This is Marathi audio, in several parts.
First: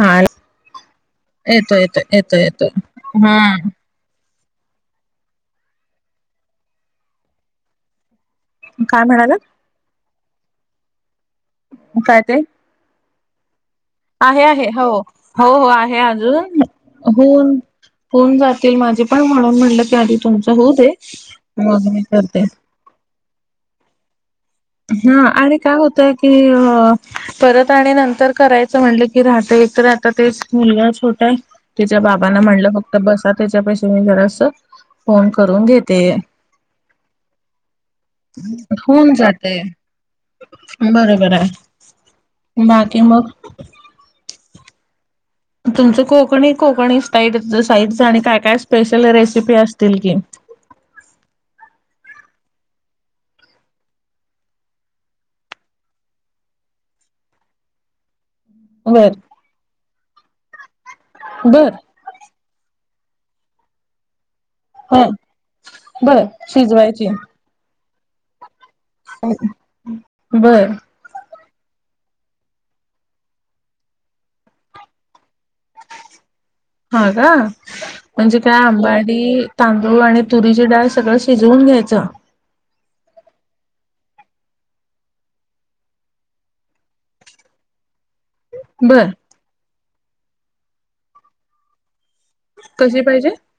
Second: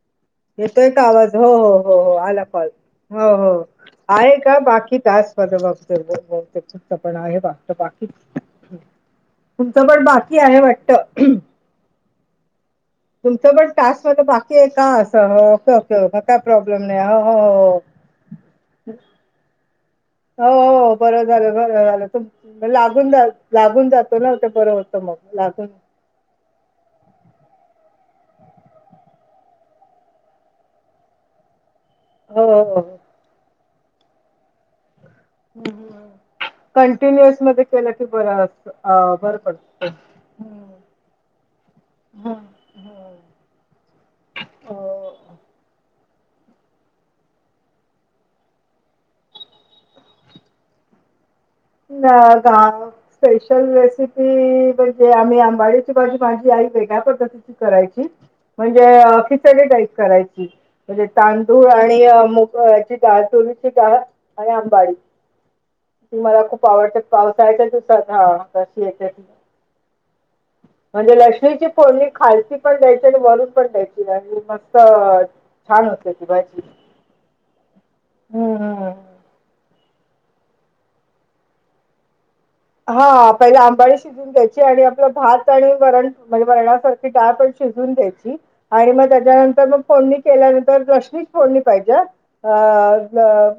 हं न येतोय का आवाज हो हो हो हो आला कॉल येतोय हो हो हम्म आहे का बाकी का स् बघत चत पण आहे बाकी [inaudible] काय म्हणाला तुमचं पण बाकी आहे वाटत काय ते तुमचं पण टास्क म बाकी आहे का अस हो हो ओके आहे ओके काय अजून प्रॉब्लेम नाही होऊन होऊन जातील माझे पण म्हणून म्हटलं की आधी हो तुमचं होऊ दे मग मी करते मग लागून लागून जातो ना ते बरं होतं मग हा आणि लागून काय होतय की अ परत आणि नंतर करायचं म्हणलं की राहत एकत आता तेच मुलगा छोटा आहे तिच्या बाबांना हो हो म्हणलं हो फक्त बसा त्याच्या पेक्षा मी जरास फोन करून घेते कंटिन्युअस मध्ये केलं की बरं असत होऊन बरं जात ते बरोबर आहे बाकी मग पडत तुमचं कोकणी कोकणी साईट साईटच आणि काय काय स्पेशल रेसिपी असतील की न गा स्पेशल रेसिपी म्हणजे आम्ही आंबाडची भाजी भाजी आ वेगळ्या पद्धती करायची म्हणजे बर खिचडी टाइप करायची म्हणजे तांदूळ बर आणि मुग ळ्याची डाल चोरीची डाल आणि आंबाडी ह ती बर मला खूप शिजवायची [unintelligible] बर म्हणजे लक्ष्मीची फोडणी खालची पण द्यायची आणि वरून पण द्यायची आणि मस्त छान होते ती भाजी ह का म्हणजे हम्म काय हम्म अंबाडी तांदूळ आणि तुरीची डाळ सगळं शिजवून घ्यायचं हा पहिले आंबाडी शिजवून शिजवून घायची आणि आपलं भात आणि वरण म्हणजे वरणासारखी डाळ पण शिजून घ्यायची आणि बर मग त्याच्यानंतर मग फोडणी केल्यानंतर रशनीच फोडणी पाहिजे कशी पाहिजे ह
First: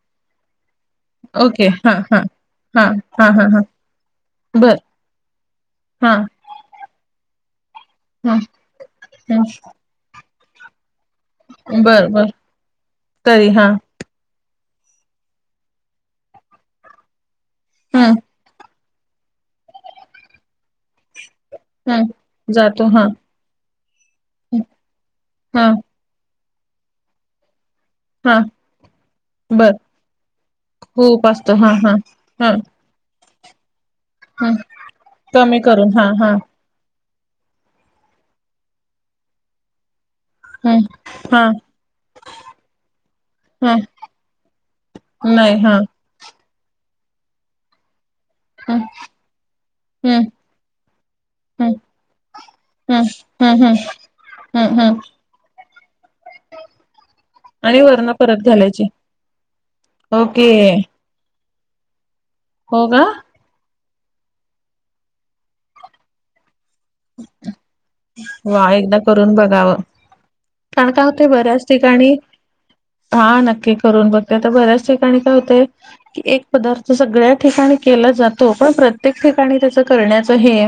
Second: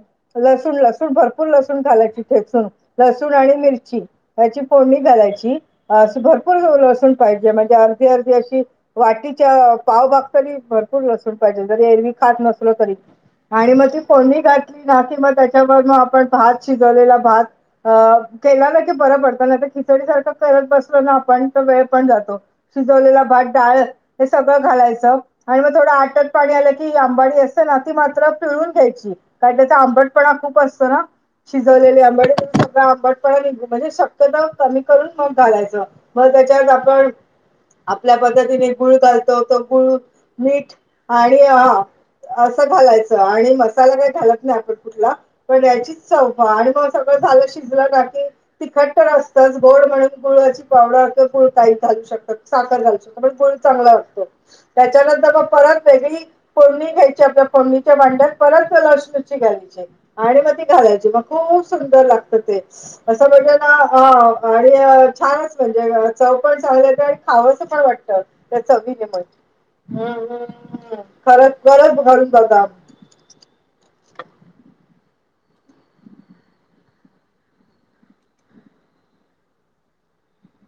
लसूण लसूण भरपूर ओके लसूण हा हा खालायची ठेचून हा हा लसूण हा आणि हा मिरची त्याची बर पोडणी घालायची म्हणूजे हा असं भरपूर लसून पाहिजे म्हणजे ह अशी वाटीच्या पावभग तरी भरपूर लसूण भरपूर पाहिजे जरी बर एरवी बर खात नसलं तरी तरी हा आणि मग फोडणी घातली ना मग त्याच्यावर मग आपण भात शिजवलेला भात अ हम्म त्यापेक्षा हे बरं पडतं खिचडी सारखं करत बसलो ना आपण वेळ पण जातो हम्म हा शिजवलेला भात डाळ हे सगळं घालायचं आणि हा मग थोडं आट पाणी आलं की आंबाडी असते ना ती मात्र हा पिळून घ्यायची कारण बर त्याचा आंबटपणा खूप असतं ना खूप असतो हा हा शिजवलेले आंबड हा सगळं आंबट प म्हणजे शक्यतो ह कमी करून मग कमी घालायचं करून हा मग हा त्याच्यात आपण आपल्या पद्धतीने गुळ घालतो तो गुळ मीठ हम्म आणि हा ह असं घालायचं आणि हा मसाला काही घालत नाही आपण कुठला नाही पण हा याची चव पाहा आणि मग सगळं झालं शिजलं का हम्म तिखट्ट असतच गोड म्हणून गुळाची पावडर हम्म घालू शकतात साखर घालू हम्म शकतात. गुळ हम्म हम्म हम्म चांगला असतो हम्म हम्म त्याच्यानंतर मग परत त्याची फोरणी घ्यायची आपल्या आणि फोरणीच्या वरण भांड्यात परत घालायची लसणूची घालायची आणि ओके मग ती घालायची मग खूप सुंदर लागत ते हो का असं म्हणजे ना अ आणि छानच म्हणजे चव पण चांगले खावस पण असं का वाटतं त्या वा एकदा चविने करून बघावं मुळे कारण काय होते खरच बऱ्याच खरच ठिकाणी करून बघा हा नक्की करून बघते आता बऱ्याच ठिकाणी काय होते. की एक पदार्थ सगळ्या ठिकाणी केला जातो पण प्रत्येक ठिकाणी त्याच करण्याचं हे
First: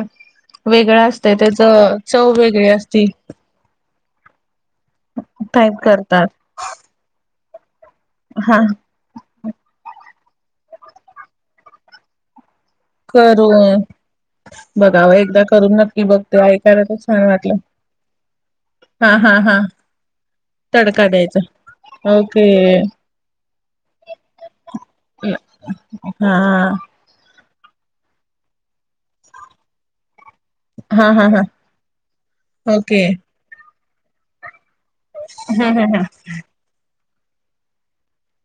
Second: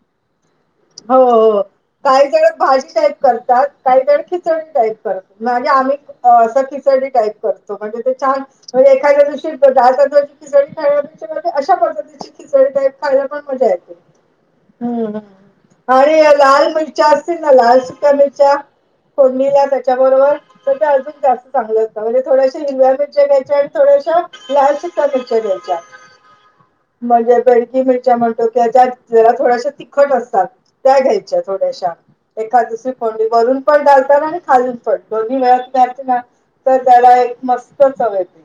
वेगळं हो असतं हो त्याचे काही जण भाजी टाईप करतात काही जण खिचडी टाईप करतात म्हणजे टाईप आम्ही करतात खिचडी टाइप करतो म्हणजे ते छान हा म्हे खायच्या दिवशी दाल तादळाची खिचडी खाण्यापेक्षा अशा पद्धतीची खिचडी टाइप खायला पण मजा करून येत बघावं हम्म एकदा करून नक्की आणि बघते लाल ऐकायला तर मिर्च छान असे ना वाटलं लाल सुके मिर्चा हा हा हा फोडणीला त्याच्याबरोबर तर ते तडका अजून द्यायचा जास्त चांगलं होत का म्हणजे ओके थोड्याशा हिरव्या मिरर्च्या घ्याच्या आणि थोड्याशा लालच अशा मिच घायच्या हा हा म्हणजे बेडकी मिरच्या म्हणतो की ज्याला थोडाशा तिखट असतात. त्या हा हा घ्यायच्या हा थोड्याशा एखाद्या ओके फोंडी भरून पण घालतना आणि खाजून पण दोन्ही वेळात हा हा हा घ्यायचं ना तर त्याला एक मस्त चव येते.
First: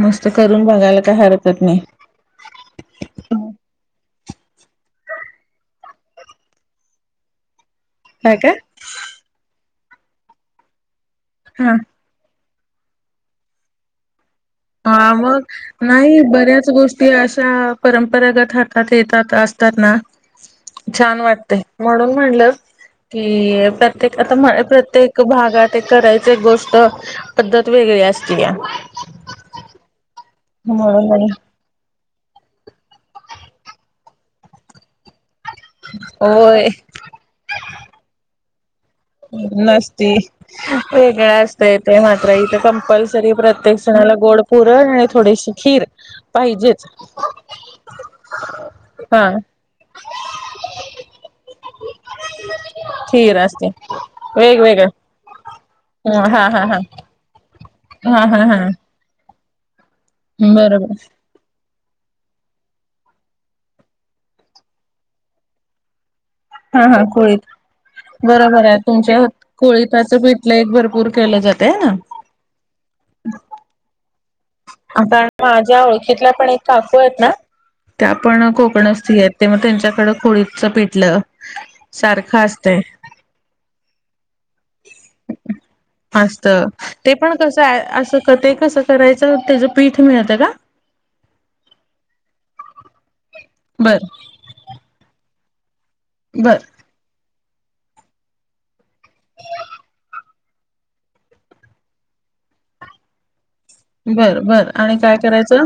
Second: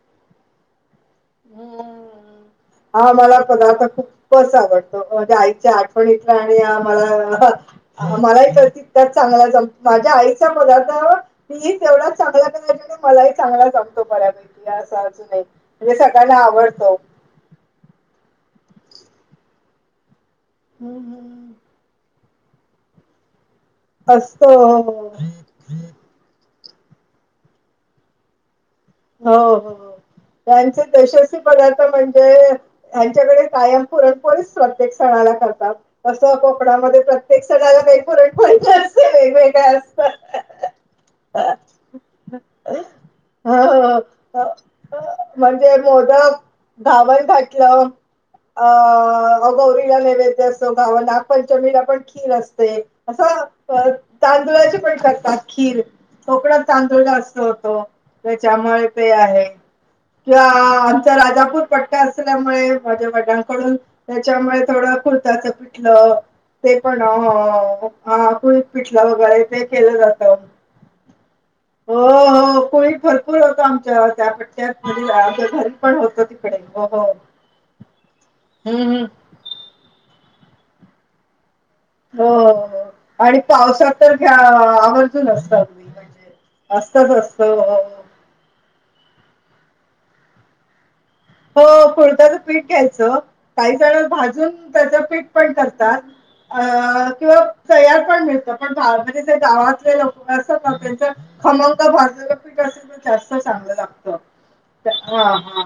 मस्त करून बघायला काय हरकत नाही. हम्म. हा आम्हाला पदार्थ खूप खूपच आवडतो म्हणजे आईच्या आठवणीतला आणि मला काय मला काय तर त्यात [unintelligible] चांगला माझ्या आईचा पदार्था हा मी तेवढा चांगला करायच्या मलाही चांगला जमतो बऱ्या हा मग नाही बऱ्याच आवडतो. गोष्टी अशा परंपरागत हातात येतात असतात ना हम्म छान वाटते. हम्म. म्हणून म्हणलं की प्रत्येक असतो आता हो प्रत्येक भागात ते करायचे एक गोष्ट पद्धत वेगळी असते या हो हो त्यांच म्हणून तशस बघ म्हणजे यांच्याकडे कायम पुरणपोळीच प्रत्येक सणाला करत तस होय कोपडामध्ये प्रत्येक सणाला वेफोरेट पत नसती वेगळ असत इ ते मात्र इथे कंपल्स री प्रत्येक हो जणाला गोड पुरण आणि थोडीशी म्हणजे खीर मोदक पाहिजेच. घावण घातलं हा अ गौरीला नैवेद्य असो गा नागपंचमीला पण खीर असते. खीर असते. तांदळाची वेगवेगळं पण करतात खीर हा हा कोकणात हा तांदूळ जास्त होतो. हा हा हा त्याच्यामुळे ते आहे किंवा बरोबर आमचा राजापूर पटका असल्यामुळे माझ्या वडंकडून त्याच्यामुळे थोडं कुर्ताचं पिटलं. हा हा कोळीत कुळीत बरोबर आहे पिठलं तुमच्या वगैरे ते केलं कोळीताचं जातं पिटलं एक भरपूर केलं जातं. ते ना हो हो कोळी भरपूर होतं आमच्या त्या म्हणजे कारण आमच्या घरी माझ्या पण होत ओळखीतल्या पण तिकडे एक हो काकू हो आहेत ना त्या पण हम्म हम्म. कोकणस्थि आहेत. ते मग त्यांच्याकडं कोळीच पिटलं. हो सारखं असतंय आणि पावसात तर घ्या आवर्जून असता तुम्ही. मस्त ते पण कसं आहे असं ते कसं करायचं त्याचं पीठ मिळतं का? हो फुडताचं पीठ घ्यायचं काही बर जण भाजून त्याचं पीठ पण करतात. बर अ किंवा तयार पण मिळत पण म्हणजे गावातले लोक असत ना त्यांच खमंग भाजलेलं पीठ असेल तर जास्त चांगलं लागत बर बरं आणि काय करायचं?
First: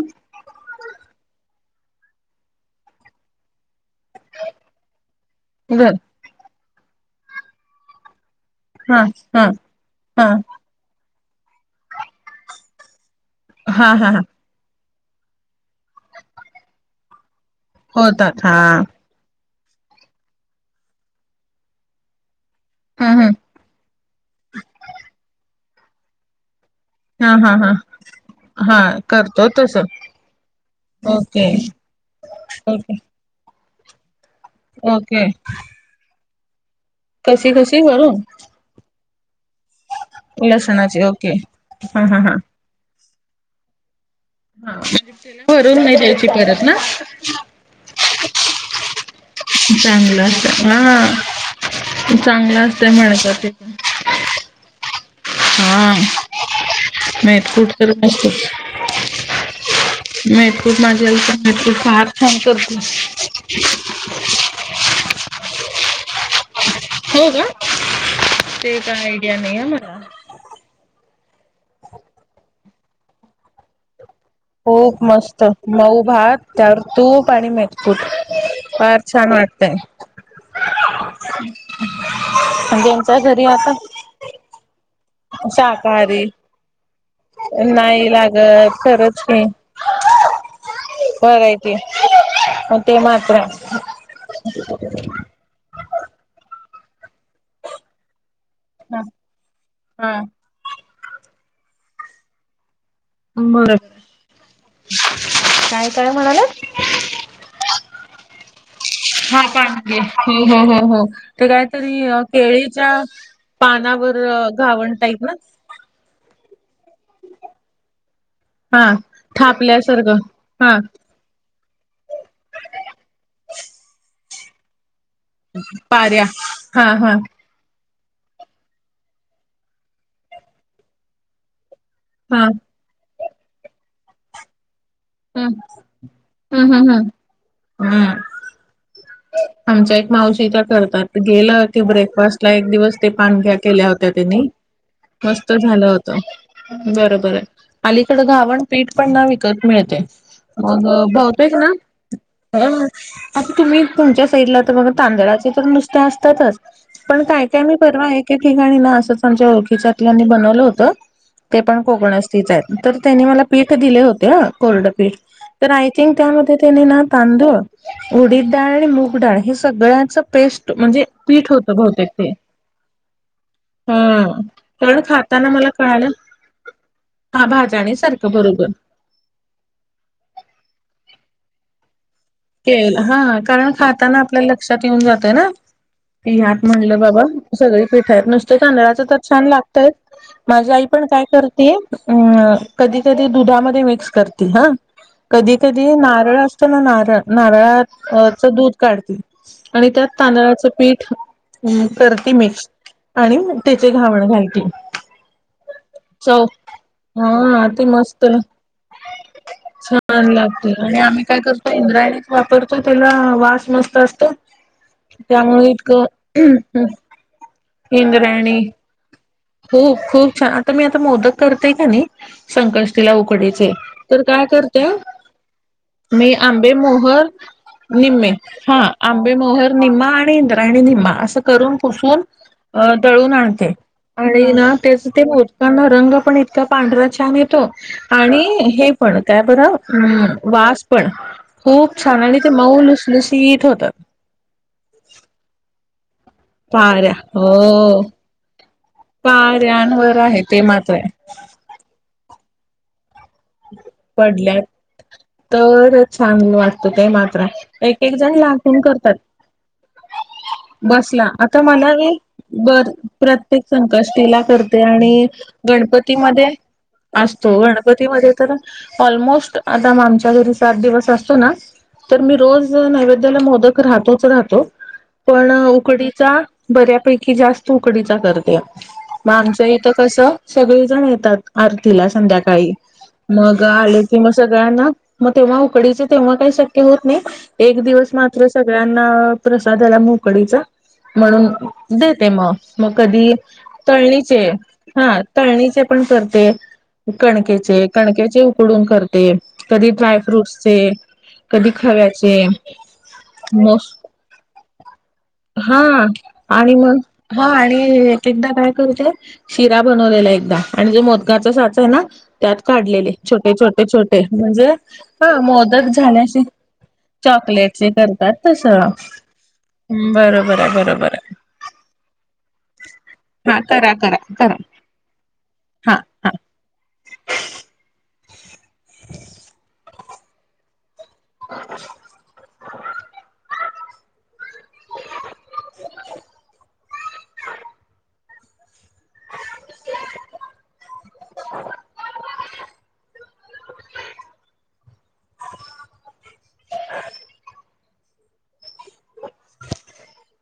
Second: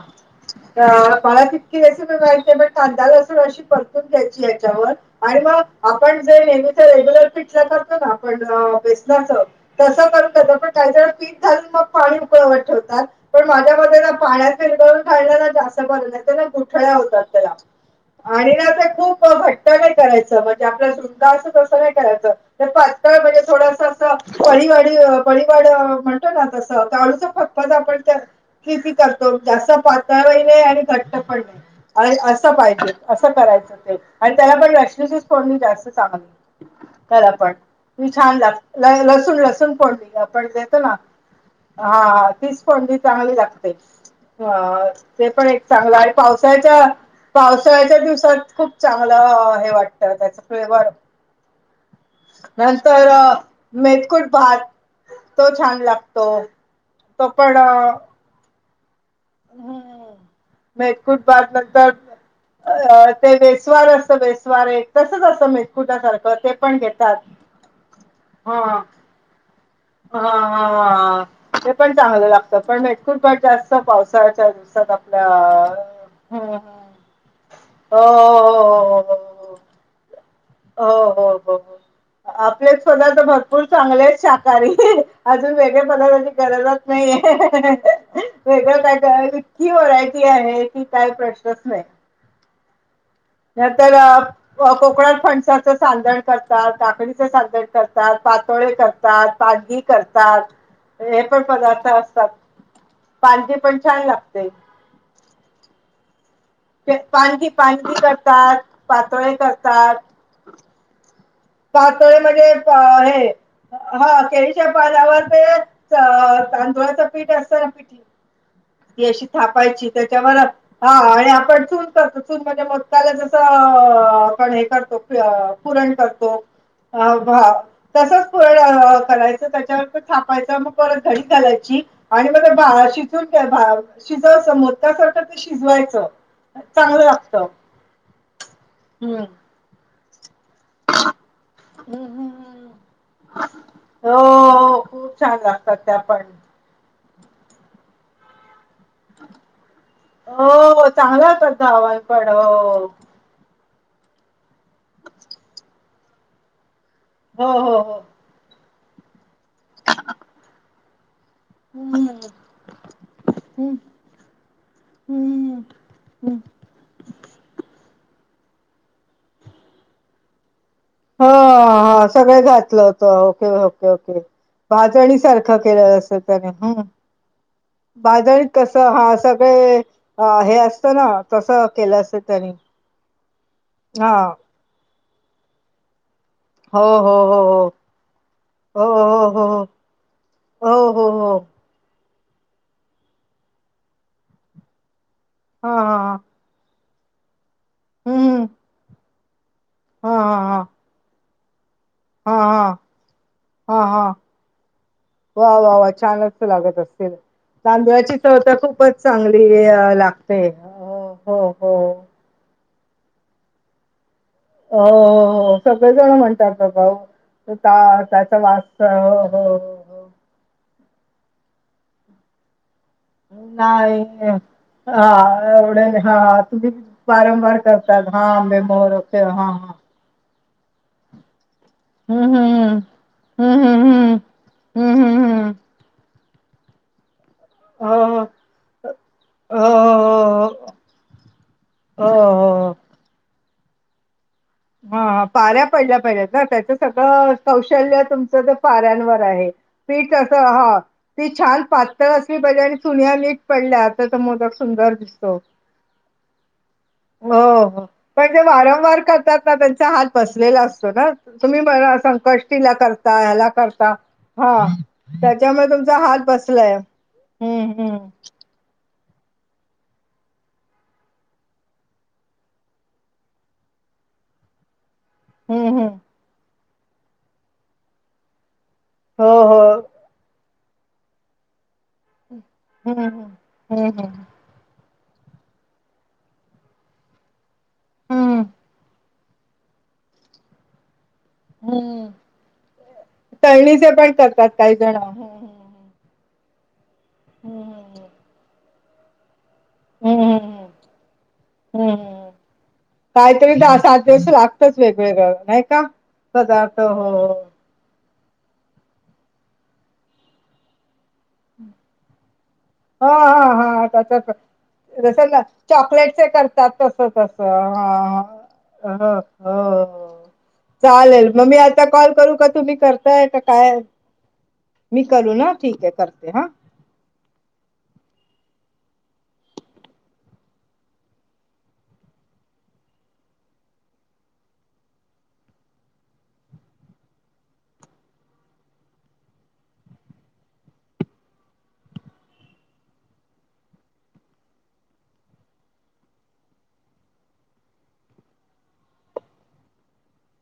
मला तितकी रेसिपण माहि बण कांदा लसून अशी प घ्याय याच्यावर आणि मग बर आपण जे नेहमीचा रेग्युलर पिटलं करतो ना ण हा बेसना हा तस हा करून पण काही जण पीठ घालून मग पाणी उकळवत ठेवतात पण माझ्या हा मते हा हा पाण्यात विरघळून ा जास्त बर नाही ना कुठळ्या होतात त्याला होतात आणि हा ना खूप घट नाही करायचं म्हणजे आपल्याला सुृंदा असं तसं नाही करायचं तर तातकाळ हम् हम् म्हणजे थोडास परळीवाडी बळीवाड म्हण तस हा हा पक््पाच हा आपण हा किती करतो जास्त तस पातळही नाही आणि घट्ट पण ओके नाही असं पाहिजे ओके असं करायचं ते. आणि त्याला पण लश्मीचीच ओके कोडणी जास्त चांगली. करा कशी पण कशी त वरून छान ला लसून लसून फोडली. आपण देतो ना लसणाची ओके हा तीच फणी चांगली लागते. हा अ ते म्हजला पण एक भरून नाही चांगलं आणि दयची करत ना. पावसाळ्याच्या पावसाळ्याच्या दिवसात खूप चांगलं हे वाटतं चांगलं त्याच हा फ्लेवर हा चांगलं असतय नंतर म्हणत होते [unintelligible] भात तो छान हा लागतो तो नाहीत कुठचत हम मेतकुट तर भात मेटकूट नंतर,, फार छान करते. अ ते वेस्वार असत वेस्वार एक तसच असत मेतकुटा सारखं, ते पण घेतात. हो का? ते हा काय आयडिया नाही म हा, हा, ते पण चांगलं लागतं, पण मेतकूट भात जास्त पावसाळच्या दिवसात खूप आपल्या मस्त मऊ भात हम्म त्यावर तूप आणी मेतकुट,, हो फार हो हो छान लागतयऽ हो, हो, हो, आपले ज्यांच्या स्वतःथ घरी भरपूर आता चांगलेच शाकाहारीऽ अजून वेगळ्या शाकाहारी पदार्थाची गरजच नाहीये, नाही लागत वेगळं काय खरंच करायची की व्हरायटी आहे ती, काय प्रश्नच नाही. हम्, ते मात्र ऽऽ नंतर कोकणात फणसाचं सांधनऽऽ करतात, काकडीचे साधंन करतात, पातोळे करतात, भाजी हा करतातऽ हे पण पदार्थ असतात,, पांदी बरोबर. पण छान लागतेऽ काय, काय म्हणालात? पानखी, पानखी करतात, पातोळे करतात, हम्, हम्, हम्, हम् पातोळे म्हणजे हे,, पानावर हा केळीच्या घावण टाईप पानावर ना? तेऽऽ अंऽऽतांदुळाच पीठ असत पिठऽ हा ती अशी थापायची त्याच्यावर,, हा आणि आपन चुन करतोऽऽ णजे मोदकाला जस, आपण हे करतो, पुरण पाऱ्या करतोऽ हा हा ह बाऽऽ तसच फ करायचं, त्याच्यावर थापायचं, मग परत घडी घालायची, आणि हा मग ते शिजून, शिजव अस मोदकासारखऽ ते हम्म शिजवायचं,, हम्म हम्म चांगलं हम्म लागतं. हम्म, हम्म, आमच्या एक मावशी य त्याग करतऽऽ गेलं क हम्म ब्रेकफास्ट ला एक दिवस ते पानख्या केल्या होत्या त्यांनीऽऽ हो खूप छान मस्त लागतात झालं त्या होत,, पण बरोबर आहे,, अलीकड घावणऽऽ पिठ पण ना विकत मिळतय,, हो मग चांगला होतात भवतेक धावण पण नापऽ हो आता तुम्ही तुमच्या साईडला तर बघा तांदळाचे तर नुसता असतातच, पण काय हो काय मी हो हो परवा आहेऽऽ ठिकाणी ना असंच आमच्या ओळखीच्यातल्यांनी बनवलं होतं,,, ते पण हम्म कोकण हम्म स्थच आहेत, तर त्यांनी मला पीठ दिले होते ह, कोरड पीठऽऽ हम्म. तर आय थिंक ह त्यामध्ये त्यानी ना तांदूऴ, उडीद ऽऽ ाळ आणि मुगडाळ हे सगळ्यांचं पेस्टऽऽ हा, हा, सगळं घातलं होत, ओके, ओके, ओके हा कारण बाजणी खाताना सारखं मला केलेलं कळालं असं त्याने,, ह, हा भाजणी सारखं बाजणी बरोबर कस हा असाऽ े हे असत ना,, तस केलं असऽऽ के हा कारण खाताना आपल्याला लक्षात येऊन जातय ना. ह्यात हो म्हणलं हो बाबा हो सगळे पिठ आहेत, नुसते हो तांदळाच तर छान हो हो लागतयऽऽ माझी हो आई पण हो हो हो काय हो करते,, अ,, कधी, कधी दुधामध्ये मिक्स करते हाऽऽ कधी हा कधी हा हा नारळ असतो नां नारळ नारळ हम्म च दूध काढती- आणि त्यात हा हा तांदळाचं पीठ- हुं करती हा हा मिक्स आणि मग त्याची घावण घालती. वां वां वां छानच लागत असतील हा ते तांदळाची मस्त चवतर खूपच चांगली लागते. इकडे हो आम्ही काय हो करतो हो इंद्रायणीच वापरतो त्याला वास मस्त असतो. हो, हो. त्यामुळे इतकं सगळेजण म्हणतात बाबा [unintelligible] तो ता त्याचा इंद्रायणी वास हो, हो खूप छान आता मी आता मोदक करतेय कीनी - संकष्टीला उकडीचे नाही तर काय करते हां, एवढे मी हां, तुम्ही आंबे मोहर- वारंवार करतात हां, निम्मे आंबे हां मोहरचे आंबे हां, हां. मोहर निम्मा आणि इंद्र- यणि निम्मा असं करून पुसून हं, हं, अं दळून हं, आणते. हं, हं. आणि नां हं, त्याच हं, ते हं. मोदकांना रंग पण इतका पांढरा छान ये- त,, हो, हो, आणि हे पण, काय हो, बरं,, हो, हो, वास पणऽ खूप हो, छान आणि ते हो, हो. मऊ लुसलुशीत होतं. हां, पाऱ्या पडल्या पाहिजेत ना, त्याचं पाऱ्या सगळं हो कौशल्य तुमचंऽऽ पाऱ्यांवर आहे,, पीठ पाऱ्यांवर अस आहे ते हा,, मात्र आहे ती छान पातळ असली पाहिजे आणि सुन्या नीटऽऽ पडल्या तर तो मोदक पडल्यात सुंदर दिसतो,,, तर चांगलं वाटतं ते मात्र होऽ एक एक पण जण जे लागून वारंवार करतात करतातऽऽ त्यांचा हात बसलेला असतो ना,, बसला तुम्ही आता ब मला हे संकष्टीला बर करताय,, ह्याला प्रत्येक करताऽऽ संकष्टीला करते आणि तुमचा हात गणपतीमध्ये बसलाय. असतो हं, हं. गणपतीमध्ये- तर ऑलमोस्ट आता मां आमच्या घरी सात दिवस असतो नां तर मी रोज नैवेद्याला मोदक राहतोच राहतो. पण हं, हं. उकडीचा बऱ्यापैकी जास्त उकडीचा करते. हो, मं हो. आमचं इथं कसं सगळेजण येतात आरतीला संध्याकाळी. हं, हं. मग हं, आले हं. की मग सगळ्यांना, मग तेव्हा उकडीचे तेव्हा काही शक्य होत नाही. एक दिवस हं, मात्र सगळ्यांना प्रसाद झाला मग उकडीचा - म्हणून हं. देते मग मग कधी पण तळणीचे करतात काही जण. हं, हां- हं, तळणीचे हं. पण करते, कणकेचे हम्म कणकचे- उकडून करते, कधी ड्राय हम्म फ्रूटचे, कधी हम्म खव्याचे- काहीतरी दहा मग सात दिवस लागतच वेगवेगळं नाही का हां आणि पदार्थ मग हो हां आणि- एकदा काय करतेय, शिरा बनवलेला एकदा आणि जो मोदकाचा साच आहेना- हां हां हां त्याच्यात म्हणजे जस ह ना मोदक चॉकलेट झाल्याशी करतात. तसं तसं चॉकलेटचे हां करतात तस हां हों बरोबर आहे बरोबर चालेल आहे मग मी- आत्ता कॉल करू का? तुम्ही करताय का हा काय करा करा करा मी करू ना ठीक आहे हा करते हा हां. [unintelligible] [unintelligible] [unintelligible] [unintelligible] [inaudible]